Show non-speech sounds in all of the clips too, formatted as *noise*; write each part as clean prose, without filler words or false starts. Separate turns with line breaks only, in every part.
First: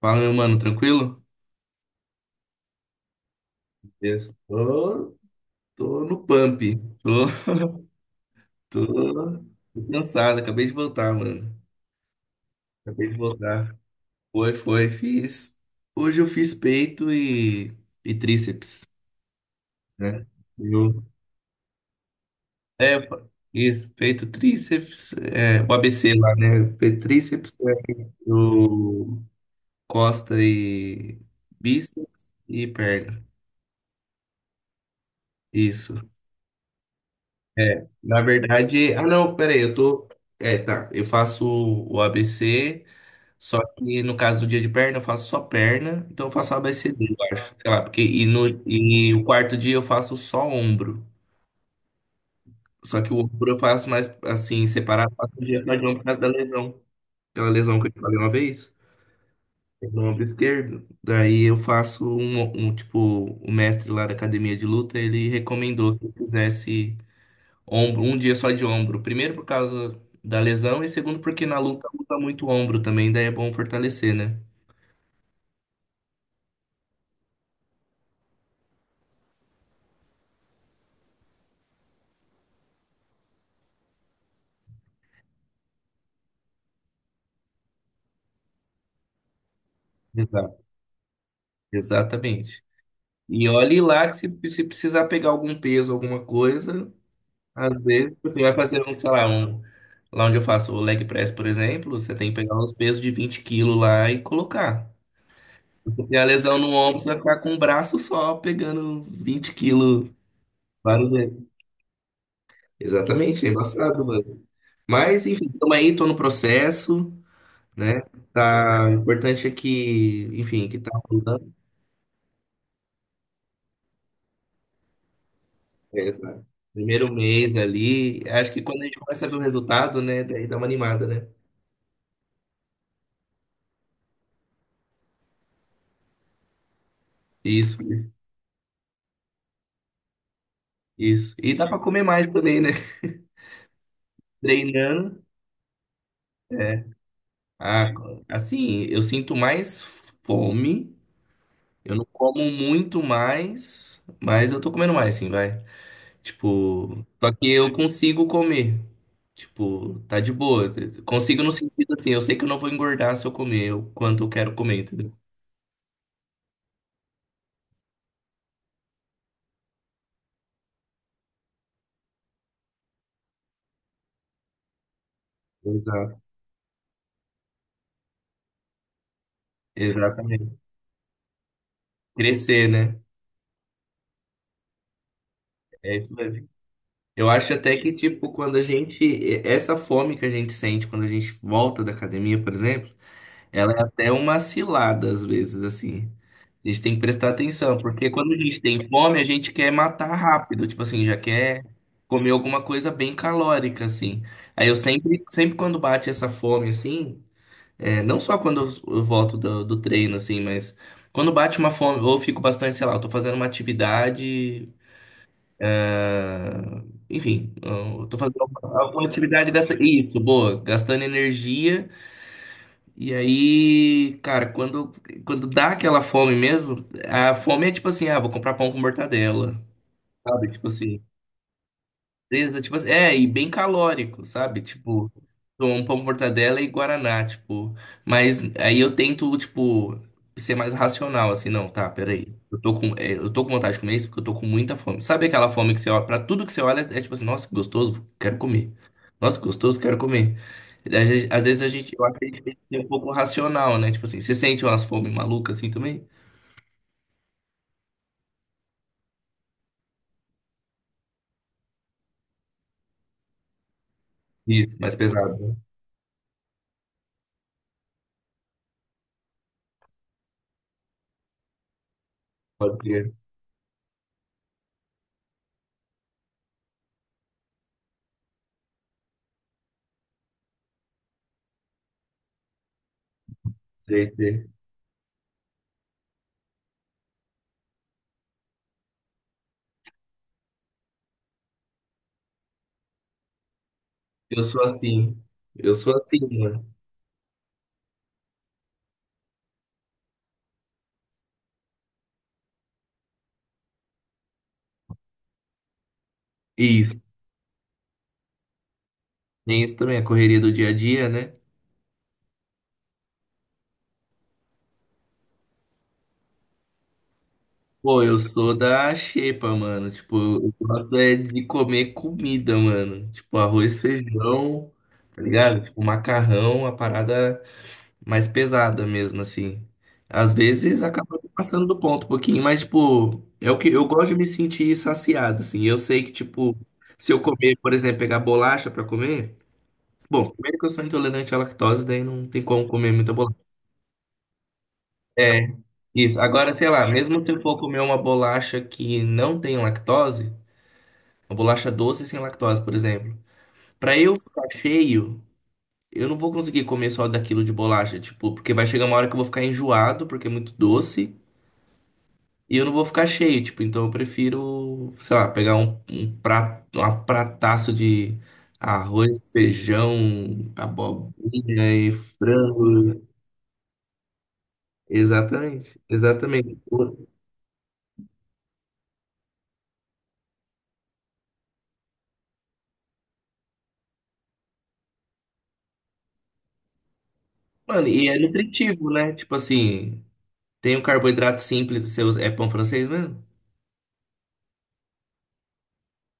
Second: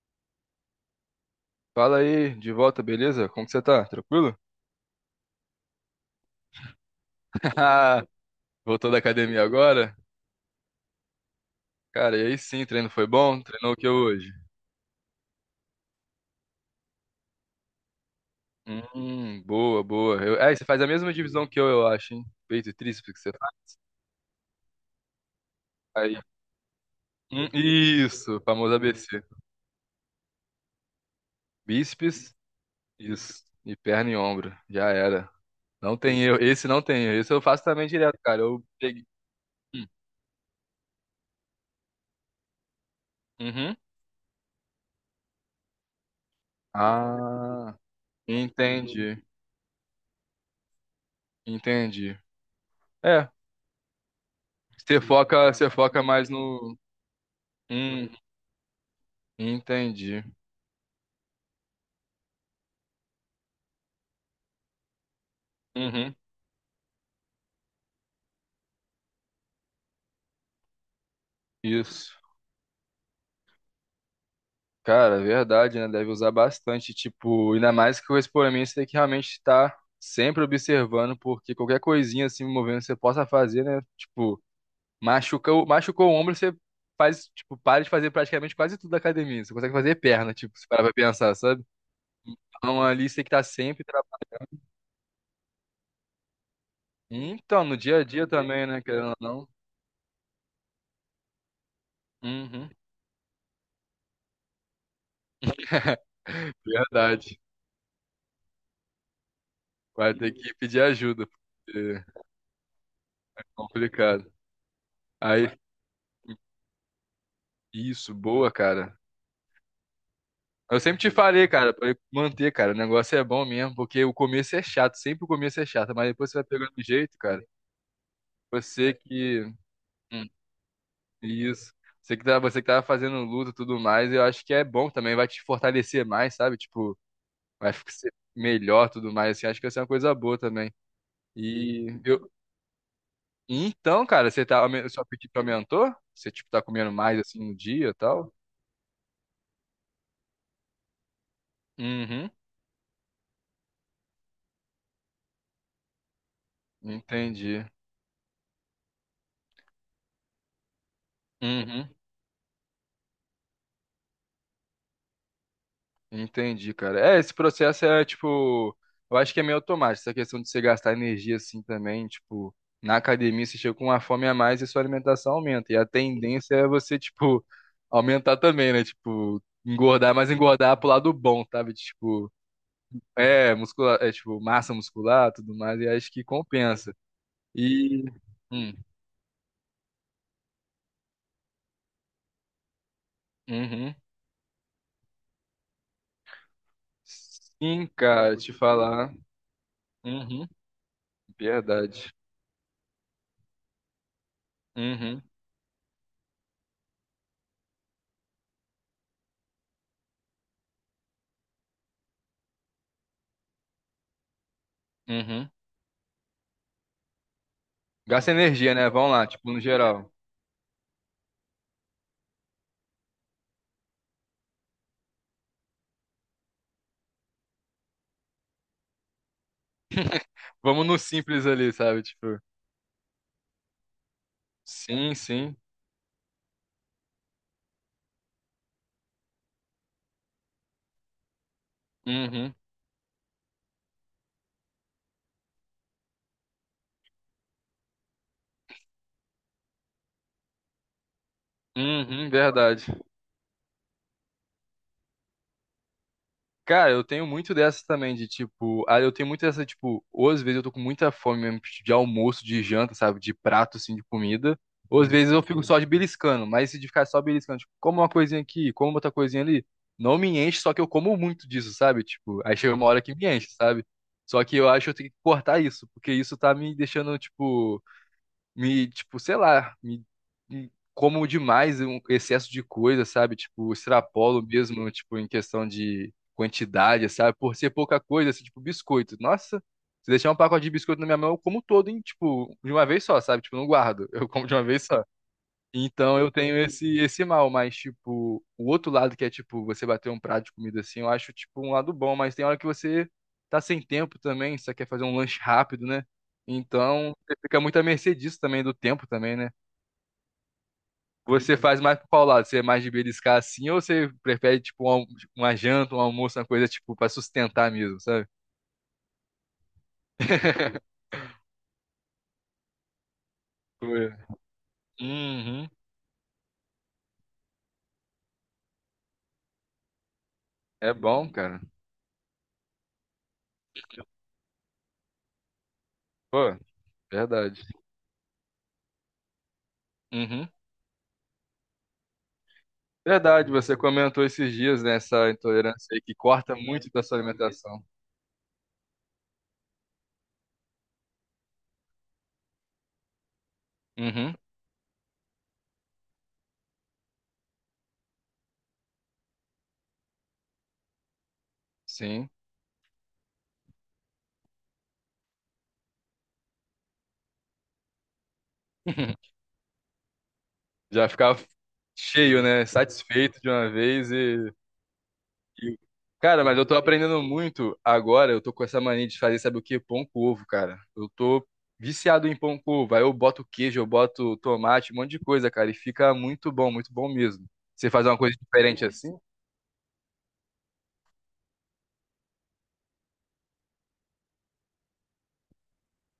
Fala, meu mano, tranquilo?
Fala aí, de volta, beleza? Como que você tá? Tranquilo?
Estou, tô no pump. Tô,
*laughs* Haha,
tô,
voltou da academia
tô
agora?
cansado, acabei de voltar, mano.
Cara, e aí sim, treino foi
Acabei de
bom? Treinou o
voltar.
que hoje?
Fiz. Hoje eu fiz peito e tríceps,
Boa, boa.
né?
Você faz a
Eu,
mesma divisão que eu acho, hein? Peito e
é, eu
tríceps que
fa-
você faz.
Isso, peito, tríceps, é, o ABC
Aí.
lá, né? Peito, tríceps, é,
Isso, famoso
o
ABC.
costa e bíceps
Bíceps,
e perna.
isso. E perna e ombro. Já era.
Isso.
Não tem erro. Esse não tem erro. Esse eu faço também direto,
Na
cara. Eu
verdade, ah
peguei.
não, peraí, eu
Hum.
tô. É, tá. Eu faço o ABC, só
Uhum.
que no caso do dia de perna, eu faço só perna, então eu faço o ABCD, eu acho. Sei
Ah,
lá, porque e, no, e
entendi.
o quarto dia eu faço só ombro.
Entendi.
Só que o
É.
ombro eu faço mais assim,
Você
separado, faço um
foca,
dia
você
só de ombro
foca
por causa da
mais no.
lesão. Aquela lesão que eu te
Hum,
falei uma vez, no
entendi.
ombro esquerdo. Daí eu faço um tipo, o mestre lá da academia de luta, ele recomendou que eu
Uhum.
fizesse. Ombro, um dia só de ombro. Primeiro por causa da lesão e segundo porque na luta luta
Isso.
muito ombro também, daí é bom fortalecer, né?
Cara, é verdade, né? Deve usar bastante. Tipo, ainda mais que o expoente tem que realmente estar sempre observando, porque qualquer coisinha assim movendo você possa fazer, né? Tipo, machucou o ombro, você faz, tipo, para de fazer praticamente quase tudo da academia. Você consegue fazer perna,
Exato.
tipo, se parar pra pensar, sabe?
Exatamente.
Então ali você tem que estar
E olhe
sempre.
lá que se precisar pegar algum peso, alguma coisa,
Então, no
às
dia a
vezes
dia
você vai
também, né?
fazer
Querendo ou não.
lá onde eu faço o leg press, por exemplo, você tem que pegar
Uhum.
uns pesos de 20 quilos lá e colocar.
*laughs*
Se tem a lesão no ombro, você vai
Verdade.
ficar com o braço só pegando 20 quilos
Vai ter que pedir
várias
ajuda,
vezes.
porque é
Exatamente, é embaçado,
complicado.
mano. Mas, enfim,
Aí,
estamos aí, tô no processo, né?
isso, boa,
Tá, o
cara.
importante é que, enfim,
Eu
que tá
sempre te falei,
rolando.
cara, pra manter, cara. O negócio é bom mesmo, porque o começo é chato, sempre o começo é chato, mas
É,
depois você
sabe?
vai pegando o
Primeiro
jeito, cara.
mês ali, acho que quando a
Você
gente começa a ver o
que.
resultado, né,
Hum,
daí dá uma animada, né?
isso. Você que tava fazendo luta e tudo mais, eu acho que é bom também, vai te fortalecer mais, sabe? Tipo, vai
Isso,
ficar ser melhor tudo mais, assim, acho que vai ser uma coisa boa também.
isso. E dá pra
E
comer mais
eu.
também, né? *laughs*
Então, cara, você tá. Seu
Treinando.
apetite aumentou? Você, tipo, tá
É.
comendo mais assim no dia
Ah,
e tal?
assim, eu sinto mais fome. Eu não
Uhum,
como muito mais, mas eu tô comendo mais, sim, vai. Tipo, só que
entendi.
eu consigo comer. Tipo, tá de boa. Consigo no
Uhum.
sentido assim, eu sei que eu não vou engordar se eu comer o quanto eu quero comer, entendeu?
Entendi, cara. É, esse processo é tipo, eu acho que é meio automático, essa questão de você gastar energia assim também, tipo, na academia você chega com uma fome a mais e sua alimentação aumenta. E a
Exato.
tendência é você, tipo, aumentar também, né? Tipo, engordar, mas
Exatamente.
engordar pro lado bom, sabe? Tipo,
Crescer, né?
é, muscular, é tipo, massa muscular, tudo mais, e
É
acho
isso
que
mesmo.
compensa.
Eu acho até que,
E
tipo, quando a
hum,
gente. Essa fome que a gente sente quando a gente volta da academia, por exemplo, ela é
uhum.
até uma cilada, às vezes, assim. A gente tem que prestar atenção,
Sim,
porque quando
cara,
a
te
gente tem
falar.
fome, a gente quer matar
Uhum,
rápido, tipo assim, já quer
verdade.
comer alguma coisa bem calórica, assim. Aí eu sempre,
Uhum.
sempre quando bate essa fome, assim. É, não só quando eu volto do treino, assim, mas quando bate uma fome, ou eu fico bastante, sei lá, eu tô fazendo uma atividade,
Uhum.
ah, enfim, eu tô
Gasta
fazendo
energia, né?
alguma
Vamos lá,
atividade
tipo, no
dessa.
geral.
Isso, boa, gastando energia. E aí, cara, quando dá aquela fome mesmo, a fome é tipo assim, ah, vou comprar pão com mortadela, sabe? Tipo
Vamos no
assim.
simples ali, sabe? Tipo,
Beleza, tipo, assim, é, e bem calórico, sabe? Tipo,
sim, sim.
tomo um pão com mortadela e guaraná, tipo. Mas aí eu tento, tipo, ser mais racional, assim, não, tá, peraí.
Uhum.
Eu tô com, é, eu tô com vontade de comer isso porque eu tô com muita fome. Sabe aquela fome que você olha, pra tudo que você olha, é tipo assim, nossa, que gostoso, quero comer. Nossa, que gostoso, quero comer. Às vezes a gente, eu acho que a
Uhum,
gente tem que ser um
verdade.
pouco racional, né? Tipo assim, você sente umas fome malucas assim também?
Cara, eu tenho muito dessa também, de tipo, ah, eu tenho muito dessa, tipo, ou às vezes eu tô com muita fome mesmo tipo, de almoço, de janta, sabe? De prato, assim, de comida.
Isso, mais
Ou às vezes
pesado,
eu
né?
fico só de beliscando, mas se de ficar só beliscando, tipo, como uma coisinha aqui, como outra coisinha ali, não me enche, só que eu como muito disso, sabe? Tipo, aí chega
Pode
uma hora
crer.
que me enche, sabe? Só que eu acho que eu tenho que cortar isso, porque isso tá me deixando, tipo. Me, tipo, sei lá, me como demais um excesso de coisa, sabe? Tipo,
Sei,
extrapolo
sei.
mesmo, tipo, em questão de quantidade, sabe? Por ser pouca coisa, assim, tipo, biscoito. Nossa, se deixar um pacote de biscoito na minha mão, eu como todo, hein? Tipo, de uma vez só, sabe? Tipo, eu não guardo, *laughs* eu
Eu
como de uma
sou
vez só.
assim. Eu sou
Então
assim,
eu tenho
mano.
esse mal, mas tipo, o outro lado que é tipo você bater um prato de comida assim, eu acho tipo um lado bom, mas tem hora que você tá sem tempo também, você quer fazer um lanche rápido, né?
Isso.
Então você fica muito à mercê disso também do tempo também, né?
Tem isso também, a correria do dia a dia, né?
Você faz mais pro qual lado? Você é mais de beliscar assim ou você prefere tipo um uma janta, um almoço, uma coisa tipo pra sustentar mesmo,
Pô, eu
sabe?
sou da xepa, mano. Tipo, eu gosto
*laughs*
é de comer comida, mano. Tipo, arroz,
Pô,
feijão, tá ligado?
uhum.
Tipo, macarrão, a parada mais pesada mesmo, assim. Às vezes
É
acaba
bom, cara.
passando do ponto um pouquinho, mas, tipo, é o que eu gosto de me sentir saciado, assim. Eu sei que, tipo,
Pô,
se eu comer,
verdade.
por exemplo, pegar bolacha pra comer. Bom,
Uhum.
primeiro que eu sou intolerante à lactose, daí não tem como comer muita bolacha.
Verdade, você comentou esses dias nessa
É,
intolerância aí que
isso. Agora,
corta
sei lá,
muito da sua
mesmo se eu for comer
alimentação.
uma bolacha que não tem lactose, uma bolacha doce sem lactose, por exemplo, pra eu
Uhum,
ficar cheio, eu não vou conseguir comer só daquilo de bolacha, tipo, porque vai chegar uma hora que eu vou ficar enjoado, porque é muito doce,
sim.
e eu não vou ficar cheio, tipo, então eu prefiro, sei lá, pegar um prato, uma prataço de arroz,
*laughs*
feijão,
Já ficava
abobrinha e
cheio, né?
frango.
Satisfeito de uma vez e, e-
Exatamente,
cara, mas
exatamente.
eu tô aprendendo muito agora. Eu tô com essa mania de fazer, sabe o quê? Pão com ovo, cara. Eu tô viciado em pão com ovo. Aí eu boto queijo, eu boto tomate, um monte de coisa, cara. E fica muito bom mesmo.
Mano,
Você faz
e é
uma coisa diferente
nutritivo, né?
assim?
Tipo assim, tem um carboidrato simples, você usa... é pão francês mesmo?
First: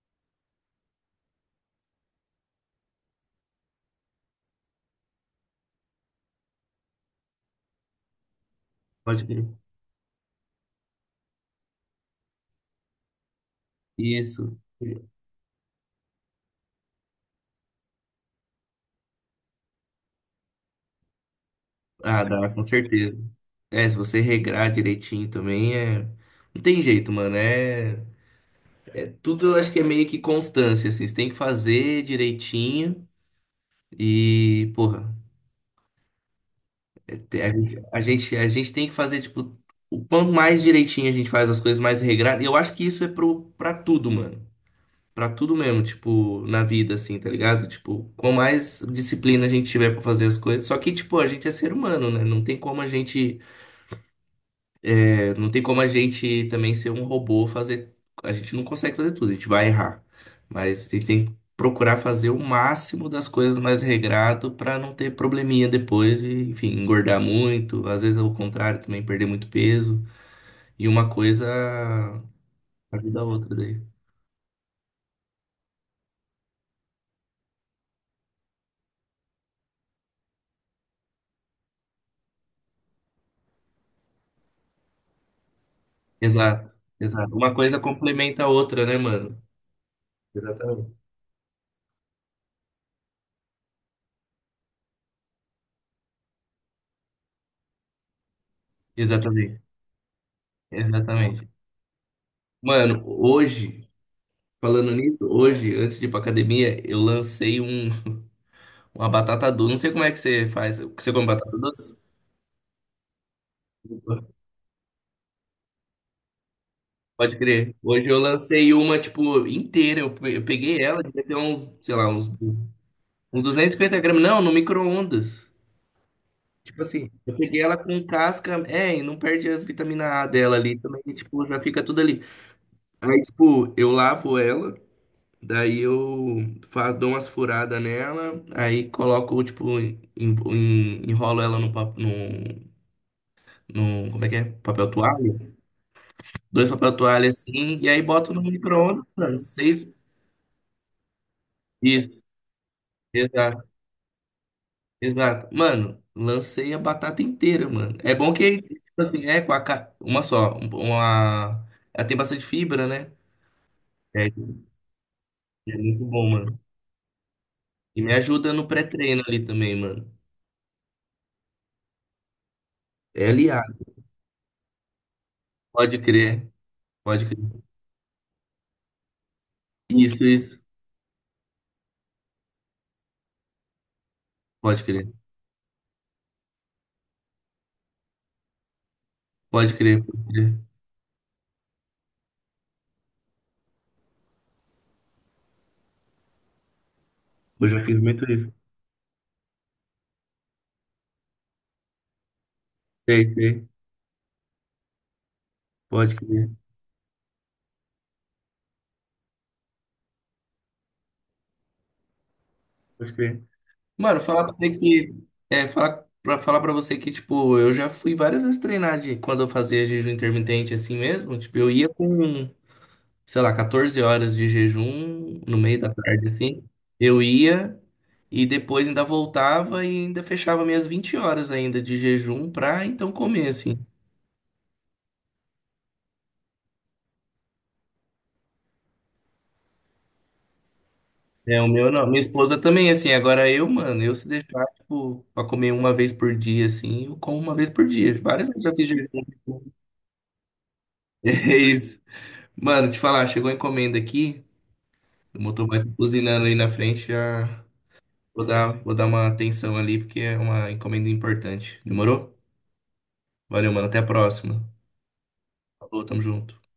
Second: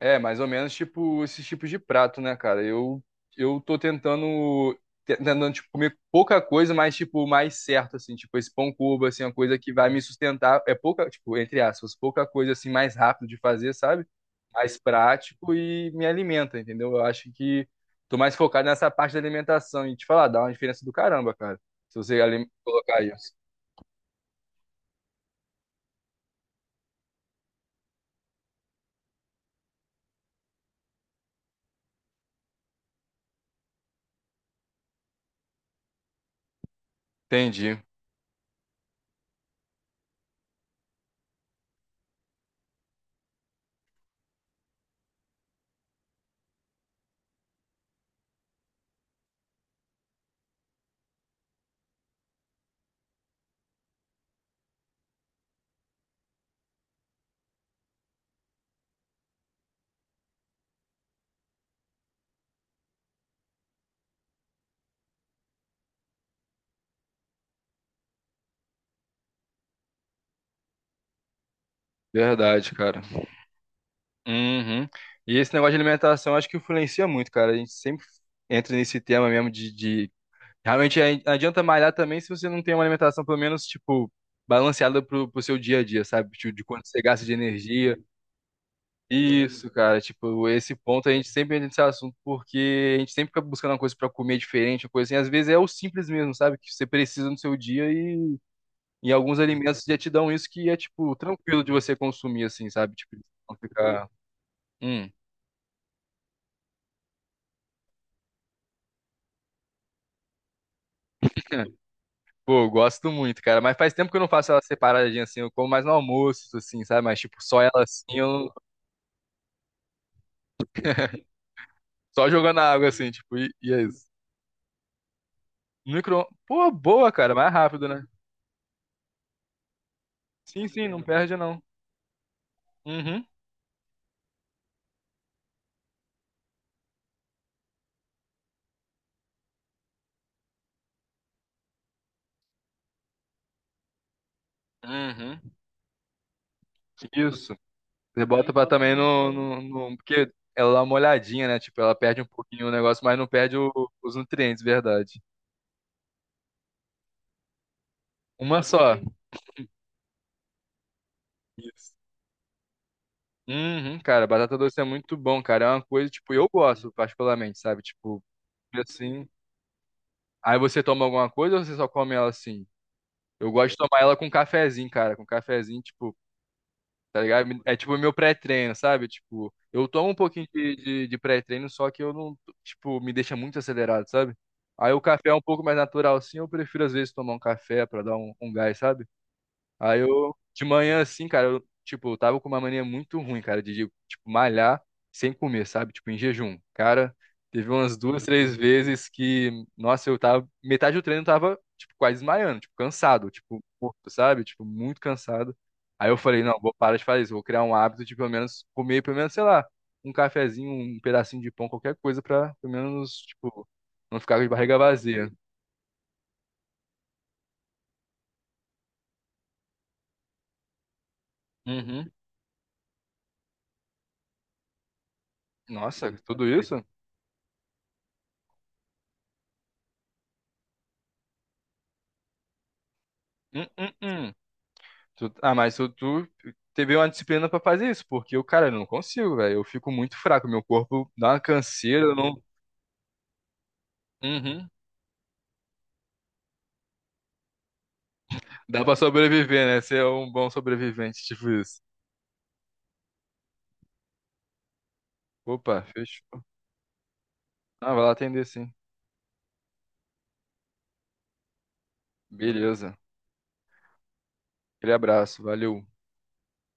É, mais ou menos tipo esses tipos de prato, né, cara? Eu tô tentando tipo comer pouca coisa, mas tipo mais certo assim, tipo esse pão cuba assim,
Pode
é uma
crer.
coisa que vai me sustentar, é pouca, tipo, entre aspas, pouca coisa assim mais rápido de fazer, sabe?
Isso.
Mais prático e me alimenta, entendeu? Eu acho que tô mais focado nessa parte da alimentação e te falar, dá uma diferença do caramba, cara. Se você
Ah, dá, com
colocar
certeza.
isso.
É, se você regrar direitinho também, é... Não tem jeito, mano. É... é tudo eu acho que é meio que constância, assim. Você tem que fazer direitinho e, porra, é te-
Entendi.
a gente tem que fazer, tipo, o quanto mais direitinho a gente faz as coisas, mais regrado. E eu acho que isso é pra tudo, mano. Pra tudo mesmo, tipo, na vida, assim, tá ligado? Tipo, com mais disciplina a gente tiver pra fazer as coisas. Só que, tipo, a gente é ser humano, né? Não tem como a gente, é, não tem como a gente também ser um robô, fazer. A gente não consegue fazer tudo, a gente vai errar. Mas a gente tem que procurar fazer o máximo das coisas mais regrado pra não ter probleminha depois e, enfim, engordar muito. Às vezes, ao contrário, também perder muito peso. E uma coisa
Verdade, cara.
ajuda a outra daí.
Uhum. E esse negócio de alimentação acho que influencia muito, cara. A gente sempre entra nesse tema mesmo de... Realmente não adianta malhar também se você não tem uma alimentação, pelo menos, tipo, balanceada pro seu dia a dia, sabe? Tipo, de
Exato,
quanto você gasta de
exato. Uma coisa
energia.
complementa a outra, né, mano?
Isso, cara. Tipo, esse
Exatamente.
ponto a gente sempre entra nesse assunto porque a gente sempre fica buscando uma coisa pra comer diferente, uma coisa assim. Às vezes é o simples mesmo, sabe? Que você precisa no seu dia e alguns
Exatamente,
alimentos já te dão isso que é, tipo,
exatamente.
tranquilo de você consumir, assim, sabe?
Mano,
Tipo, não
hoje,
ficar.
falando
Hum.
nisso, hoje, antes de ir pra academia, eu lancei uma batata doce. Não sei como é que você faz. Você come batata doce?
Pô, eu gosto muito, cara. Mas faz tempo que eu não faço ela separadinha assim. Eu como mais no almoço, assim, sabe? Mas,
Pode
tipo, só ela
crer.
assim,
Hoje eu
eu não-
lancei uma, tipo, inteira. Eu peguei ela, devia ter uns, sei lá, uns,
só jogando na água, assim, tipo,
uns duzentos e
e é
cinquenta
isso.
gramas. Não, no micro-ondas.
Micro. Pô,
Tipo assim,
boa,
eu
cara. Mais
peguei ela
rápido, né?
com casca. É, e não perde as vitaminas A dela
Sim,
ali
sim,
também.
não perde,
Tipo, já
não.
fica tudo ali. Aí,
Uhum.
tipo, eu lavo ela. Daí eu fa- dou umas furadas nela, aí coloco, tipo, enrolo ela como é que é? Papel
Uhum.
toalha? Dois papel toalha
Isso.
assim, e aí
Você
boto no
bota pra também
micro-ondas,
no,
mano.
no,
Seis.
no- Porque ela dá uma olhadinha, né? Tipo, ela
Isso,
perde um pouquinho o negócio, mas não perde
exato,
os nutrientes, verdade.
exato. Mano, lancei a batata inteira, mano. É bom que,
Uma só.
tipo assim, é com a. Uma só. Uma.
Isso.
Ela tem bastante fibra, né?
Uhum, cara,
É,
batata doce é muito bom, cara. É
é
uma
muito
coisa,
bom,
tipo, eu
mano.
gosto particularmente, sabe?
E me
Tipo,
ajuda no pré-treino
assim.
ali também, mano.
Aí você toma alguma coisa ou você só come ela assim?
É
Eu gosto de
aliado.
tomar ela com cafezinho, cara. Com cafezinho,
Pode
tipo,
crer,
tá
pode crer.
ligado? É tipo o meu pré-treino, sabe? Tipo, eu tomo um
Isso,
pouquinho
isso.
de pré-treino, só que eu não, tipo, me deixa muito acelerado, sabe?
Pode
Aí o
crer,
café é um pouco mais natural, sim. Eu prefiro, às vezes, tomar um café pra dar um, um gás, sabe?
pode
Aí
crer, pode
eu,
crer.
de manhã, assim, cara, eu, tipo, eu tava com uma mania muito ruim, cara, tipo, malhar sem comer, sabe? Tipo, em jejum. Cara,
Eu
teve
já
umas
fiz muito
duas,
isso.
três vezes que, nossa, eu tava, metade do treino eu tava, tipo, quase desmaiando, tipo, cansado,
Sei,
tipo,
sei.
morto, sabe? Tipo, muito cansado. Aí
Pode
eu falei,
crer,
não, vou parar de fazer isso, vou criar um hábito de pelo menos comer, pelo menos, sei lá, um cafezinho, um pedacinho de pão, qualquer coisa pra, pelo
pode
menos,
crer.
tipo,
Mano,
não ficar
falar
de
pra você
barriga
que.
vazia.
É, falar pra você que, tipo, eu já fui várias vezes treinar de, quando eu fazia jejum intermitente assim mesmo. Tipo, eu ia
Uhum.
com, sei lá, 14 horas de jejum no meio da
Nossa,
tarde,
tudo
assim.
isso?
Eu ia e depois ainda voltava e ainda fechava minhas 20 horas ainda de jejum pra então comer,
Hum,
assim.
hum, hum. Mas tu teve uma disciplina pra fazer isso, porque eu, cara, eu não consigo, velho. Eu fico muito fraco, meu corpo dá uma
É, o meu
canseira,
não.
eu
Minha
não.
esposa também, assim. Agora eu, mano, eu se deixar,
Uhum.
tipo, pra comer uma vez por dia, assim, eu como uma vez por dia. Várias vezes eu já
Dá
fiz
pra
jejum.
sobreviver,
*laughs*
né? Você é um bom sobrevivente, tipo
É
isso.
isso. Mano, te falar, chegou a encomenda aqui. O motoboy
Opa,
tá
fechou.
buzinando aí na frente.
Ah, vai lá atender sim.
Vou dar uma atenção ali, porque é uma encomenda importante. Demorou?
Beleza.
Valeu, mano. Até a próxima.
Aquele abraço, valeu.
Falou, tamo junto.